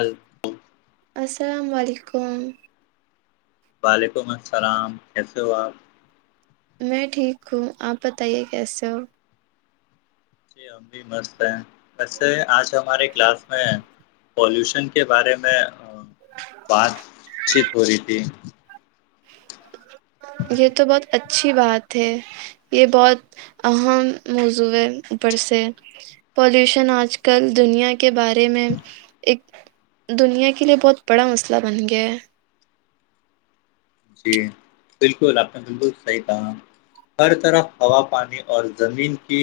اللہ السلام علیکم وعلیکم السلام کیسے ہو آپ میں ٹھیک ہوں آپ بتائیے کیسے ہو جی ہم بھی مست ہیں ایسے آج ہمارے کلاس میں پالوشن کے بارے میں بات چیت ہو رہی تھی یہ تو بہت اچھی بات ہے یہ بہت اہم موضوع ہے اوپر سے پالوشن آج کل دنیا کے بارے میں ایک دنیا کے لیے بہت بڑا مسئلہ بن گیا ہے جی بالکل آپ نے بالکل صحیح کہا ہر طرف ہوا پانی اور زمین کی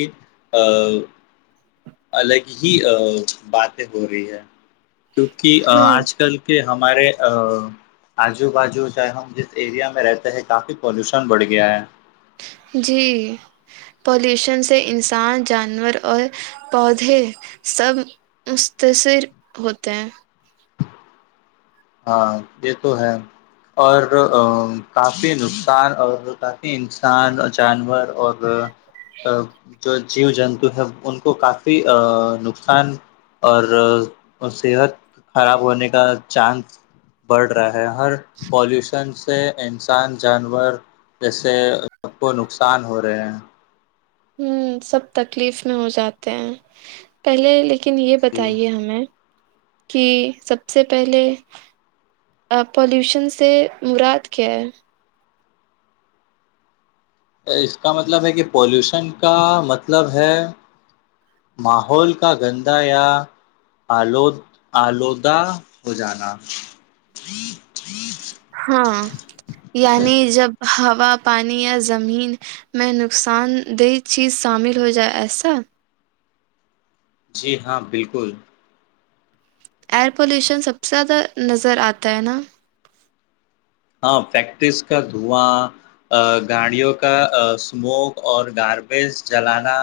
الگ ہی باتیں ہو رہی ہے کیونکہ ہاں آج کل کہ ہمارے آجو بازو کیا ہے ہم جس ایریا میں رہتے ہیں کافی پولیوشن بڑھ گیا ہے جی پالوشن سے انسان جانور اور پودے سب مستصر ہوتے ہیں ہاں یہ تو ہے اور کافی نقصان اور کافی انسان جانور اور ا ا جو جیو جنتو ہے ان کو کافی نقصان اور صحت خراب ہونے کا چانس بڑھ رہا ہے ہر پولیوشن سے انسان جانور جیسے سب کو نقصان ہو رہے ہیں ہوں سب تکلیف میں ہو جاتے ہیں پہلے لیکن یہ جی بتائیے ہمیں کی سب سے پہلے پالیوشن سے مراد کیا ہے اس کا مطلب ہے کہ پولیوشن کا مطلب ہے ماحول کا گندہ یا آلود آلودہ ہو جانا ہاں یعنی جب ہوا پانی یا زمین میں نقصان دہ چیز شامل ہو جائے ایسا جی ہاں بالکل ایئر پولیوشن سب سے زیادہ نظر آتا ہے نا ہاں فریکٹس کا دھواں ا گاڑیوں کا ا اسموک اور گاربیج جلانا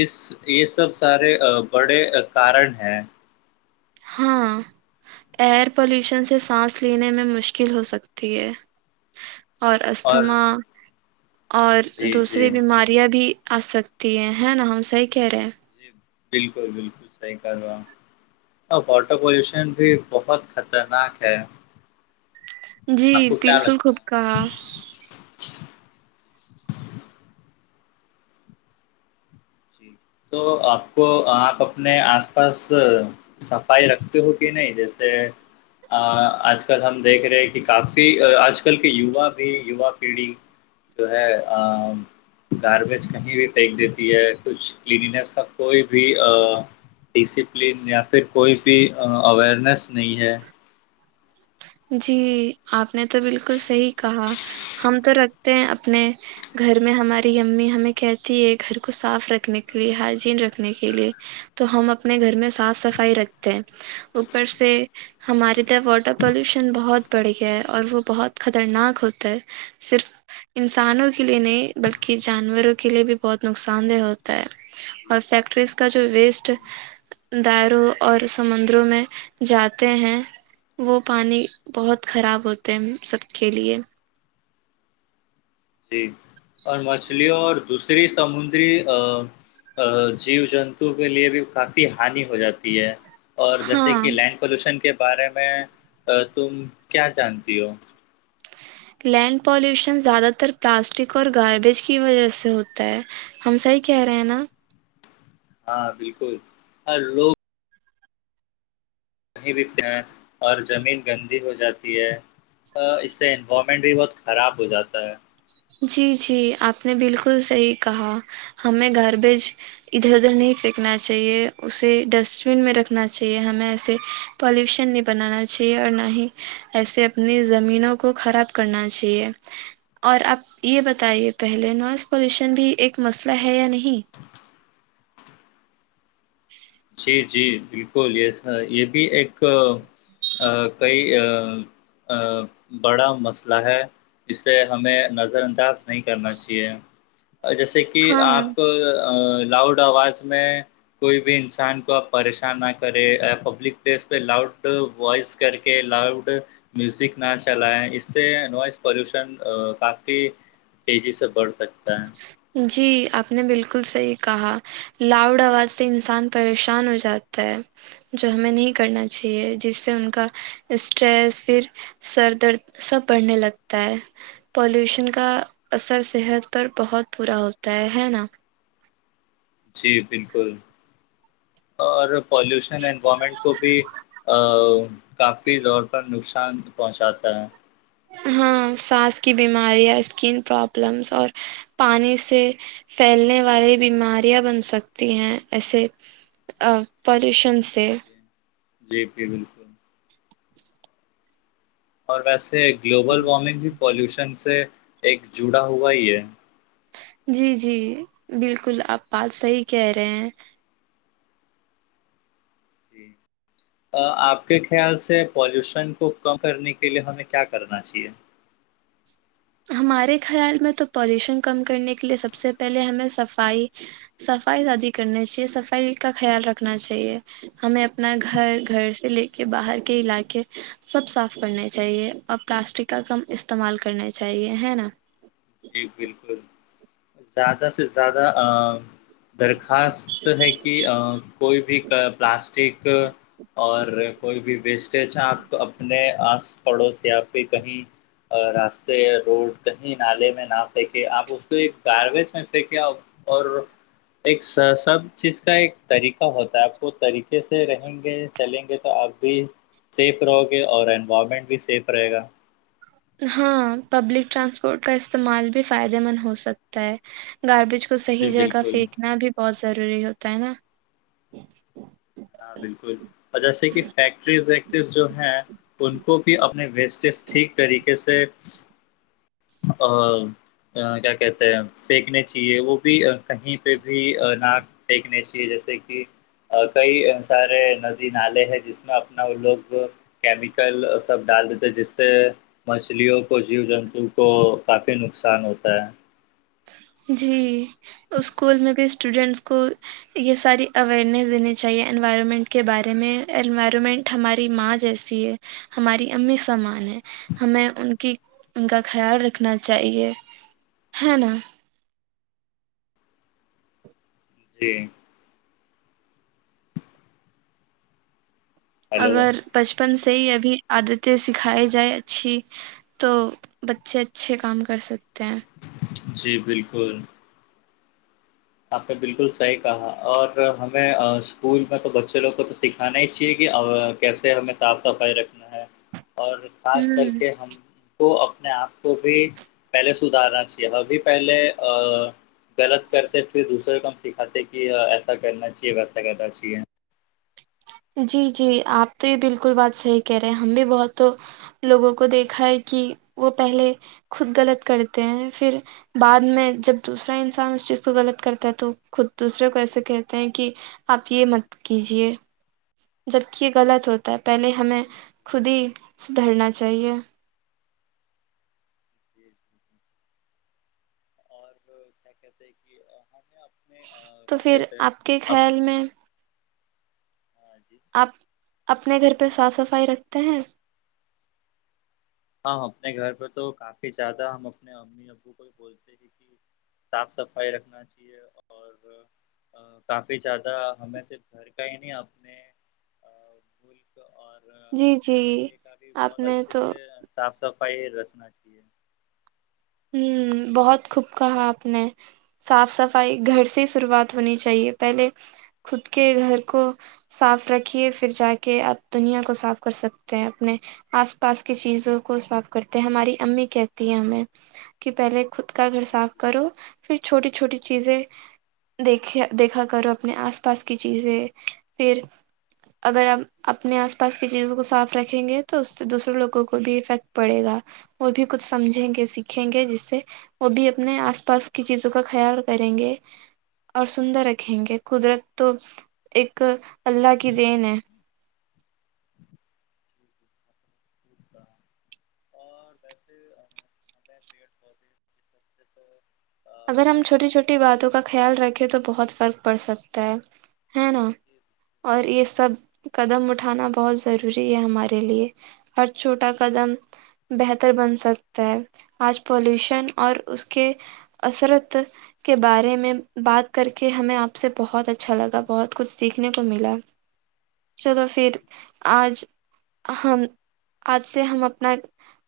اس یہ سب سارے بڑے کارن ہیں ہاں ایئر پلیوشن سے سانس لینے میں مشکل ہو سکتی ہے اور استھما اور جی جی دوسری بیماری بھی ابھی آ سکتی ہے ہے نا ہم صحیح کہہ رہے ہیں جی بالکل بالکل صحیح کہہ رہے ہو آپ اور واٹر پولیوشن بھی بہت خطرناک ہے جی آپ کو کیا بالکل لگتا خوب ہے کہا جی تو آپ کو آپ اپنے آس پاس صفائی رکھتی ہو کہ نہیں جیسے آج کل ہم دیکھ رہے کہ کافی آج کل کے یوا بھی یوا پیڑی جو ہے ا گاربیج کہیں بھی پھینک دیتی ہے کچھ کلیاننیس کا کوئی بھی آ ڈسپلین یا پھر کوئی بھی اوئیرنیس نہیں ہے جی آپ نے تو بالکل صحیح کہا ہم تو رکھتے ہیں اپنے گھر میں ہماری امی ہمیں کہتی ہے گھر کو صاف رکھنے کے لیے ہائجین رکھنے کے لیے تو ہم اپنے گھر میں صاف صفائی رکھتے ہیں اوپر سے ہماریے طر واٹر پلیوشن بہت بڑھ گیا ہے اور وہ بہت خطرناک ہوتا ہے صرف انسانوں کے لیے نہیں بلکہ جانوروں کے لیے بھی بہت نقصان دہ ہوتا ہے اور جی فیکٹریز کا جو ویسٹ جی داروں اور سمندروں میں جاتے ہیں وہ پانی بہت خراب ہوتے ہیں سب کے لیے جی اور مچھلیوں اور دوسری سمندری جیو جنتو کے لیے بھی کافی ہانی ہو جاتی ہے اور جیسے ہاں کہ لینڈ پولوشن کے بارے میں تم کیا جانتی ہو لینڈ پولیوشن زیادہ تر پلاسٹک اور گاربیج کی وجہ سے ہوتا ہے ہم صحیح کہہ رہے ہیں نا ہاں بالکل اور لوگ کہیں بھی اور زمین گندی ہو جاتی ہے اس سے انوالو مائنڈ بھی بہت خراب ہو جاتا ہے جی جی آپ نے بالکل صحیح کہا ہمیں گاربیج ادھر ادھر نہیں فینکنا چاہیے اسے ڈسٹ بن میں رکھنا چاہیے ہمیں ایسے پالیوشن نہیں بنانا چاہیے اور نہ ہی ایسے اپنی زمینوں کو خراب کرنا چاہیے اور آپ یہ بتائیے پہلے نائس پولیوشن بھی ایک مسئلہ ہے یا نہیں [unintelligible] جی جی بالکل یہ یہ بھی ایک ا کئی آ آ بڑا مسئلہ ہے اسے ہمیں نظر انداز نہیں کرنا چاہیے اور جیسے کہ ہاں آپ لاوڈ آواز میں کوئی بھی انس سان کو آپ پریشان نہ کریں پبلک پلیس پہ لاؤڈ ووائس کر کے لاؤڈ میوزک نہ چلائے اس سے نوائز پولیوشن کافی تیزی سے بڑھ سکتا ہے جی آپ نے بالکل صحیح کہا لاؤڈ آواز سے انسان پریشان ہو جا تا ہے جو ہمیں نہیں کرنا چاہیے جس سے ان کا اسٹریس پھر سر درد سب بڑھنے لگتا ہے پالوشن کا اثر صحت پر بہت برا ہوتا ہے ہے نا جی بالکل اور پولیوشن انوائمنٹ کو بھی ا کافی زور پر نقصان پہنچاتا ہے ہاں سانس کی بیماریاں اسکن پرابلمس اور پانی سے پھیلنے والی بیماریاں بن سکتی ہیں ایسے ا پالیوشن سے جی جی بالکل اور ویسے گلوبل وارمنگ بھی پالیوشن سے ایک جڑا ہوا ہی ہے جی جی بالکل آپ بات صحیح کہہ رہے ہیں جی آپ کے خیال سے پولیوشن کو کم کرنے کے لیے ہمیں کیا کرنا چاہیے ہمارے خیال میں تو پولیوشن کم کرنے کے لیے سب سے پہلے ہمیں صفائی صفائی زیادی کرنی چاہیے صفائی کا خیال رکھنا چاہیے ہمیں اپنا گھر گھر سے لے کے باہر کے علاقے سب صاف کرنے چاہیے اور پلاسٹک کا کم استعمال کرنا چاہیے ہے نا جی بالکل زیادہ سے زیادہ ا درخواست ہے کہ ا کوئی بھی کا پلاسٹک اور کوئی بھی ویسٹیج ہے آپ اپنے آس پڑوس یا آپ کے کہیں ا راستے روڈ کہیں نالے نہ پھینکے آپ اس کو ایک گار بیج میں پھینکے اور ایک س سب چیز کا ایک طریقہ ہوتا ہے آپ کو طریقے سے رہیں گے چلیں گے تو آپ بھی سیف رہو گے اور انوائرمنٹ بھی سیف رہے گا ہاں پبلک ٹرانسپورٹ کا استعمال بھی فائدے مند ہو سکتا ہے گاربیج کو جی صحیح جگہ بالکل پھینکنا بھی بہت ضروری ہوتا ہے نا ہاں بالکل اور جیسے کہ فیکٹریز ویکٹریز جو ہیں ان کو بھی اپنے ویسٹیج ٹھیک طریقے سے ا ا کیا کہتے ہیں پھینکنے چاہیے وہ بھی کہیں پہ بھی نا پھینکنے چاہیے جیسے کی کئی سارے ندی نالے ہے جس میں اپنا وہ لوگ کیمیکل سب ڈال دیتے جس سے مچھلیوں کو جیو جنتو کو کافی نقصان ہوتا ہے جی اسکول میں بھی اسٹوڈینٹس کو یہ ساری اوئیرنیس دینی چاہیے انوائرمنٹ کے بارے میں انوائرمنٹ ہماری ماں جیسی ہے ہماری امی سمان ہے ہمیں ان کی ان کا خیال رکھنا چاہیے ہے نا جی ہلو اگر بچپن سے ہی ابھی عادتیں سکھائی جائیں اچھی تو بچے اچھے کام کر سکتے ہیں جی بالکل آپ نے بالکل صحیح کہا اور ہمیں ا اسکول میں تو بچے لوگ کو تو سکھانا ہی چاہیے کہ ا کیسے ہمیں صاف صفائی رکھنا ہے اور خاص کر ہوں کے ہم تو اپنے آپ کو بھی پہلے سدھارنا چاہیے ابھی پہلے غلط کرتے پھر دوسرے کو ہم سکھاتے کہ ایسا کرنا چاہیے ویسا کرنا چاہیے جی جی آپ تو یہ بالکل بات صحیح کہہ رہے ہیں ہم بھی وہ تو لوگوں کو دیکھا ہے کہ وہ پہلے خود غلط کرتے ہیں پھر بعد میں جب دوسرا انسان اس چیز کو غلط کرتا ہے تو خود دوسرے کو ایسے کہتے ہیں کہ آپ یہ مت کیجیے جب کہ یہ غلط ہوتا ہے پہلے ہمیں خود ہی سدھرنا چاہیے اور کیا کہتے کہ آ ہمیں اب اپنے تو کیا پھر کہتے ہیں آپ کے خیال میں ہاں جی آپ اپنے گھر پہ صاف صفائی رکھتے ہیں ہم اپنے گھر پہ تو کافی زیادہ ہم اپنے امی ابو کو بھی بول تے ہیں کہ صاف صفائی رکھنا چاہیے اور آ آ کافی زیادہ ہمیں صرف گھر کا ہی نہیں اپنے ا بول جی جی آپ بہت نے اچھے تو سے صاف صفائی رکھنا چاہیے ہوں بہت خوب کہا آپ نے صاف صفائی گھر سے شروعات ہونی چاہیے پہلے خود کے گھر کو صاف رکھیے پھر جا کے آپ دنیا کو صاف کر سکتے ہیں اپنے آس پاس کی چیزوں کو صاف کرتے ہیں ہماری امی کہتی ہیں ہمیں کہ پہلے خود کا گھر جی صاف کرو بالکل پھر چھوٹی چھوٹی چیزیں دیکھ دیکھا کرو اپنے آس پاس کی چیزیں پھر اگر آ اپنے آس پاس کی چیزوں کو صاف رکھیں گے تو اس سے دوسرے لوگوں کو بھی افیکٹ پڑے گا اور بھی کچھ سمجھیں گے س رکھیں گے جس سے وہ بھی اپنے آس پاس کی چیزوں کا خیال کریں گے اور سندر رکھیں گے قدرت تو ایک اللہ کی دین ہے جی [unintelligible] اور ویسے ہمیں پیڑ پودے [unintelligible] تو اگر ہم چھوٹی کاٹنا نہیں چھوٹی باتوں چاہیے کا خیال رکھیں تو بہت فرق پڑ سکتا ہے ہے نا جی بالکل۔ اور یہ سب قدم اٹ ھانا بہت ضروری ہے ہمارے لیے ہر چھوٹا قدم بہتر بن سکتا ہے آج پالوشن اور اس کے اصرت کے بارے میں بات کر کے ہمیں آپ سے بہت اچھا لگا بہت کچھ سیکھنے کو ملا چلو پھر آج ہم آج سے ہم اپنا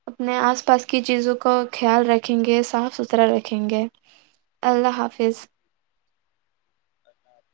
اپنے آس پاس کی چیزوں کو خیال رکھیں گے صاف ستھرا رکھیں گے اللہ حافظ اللہ حافظ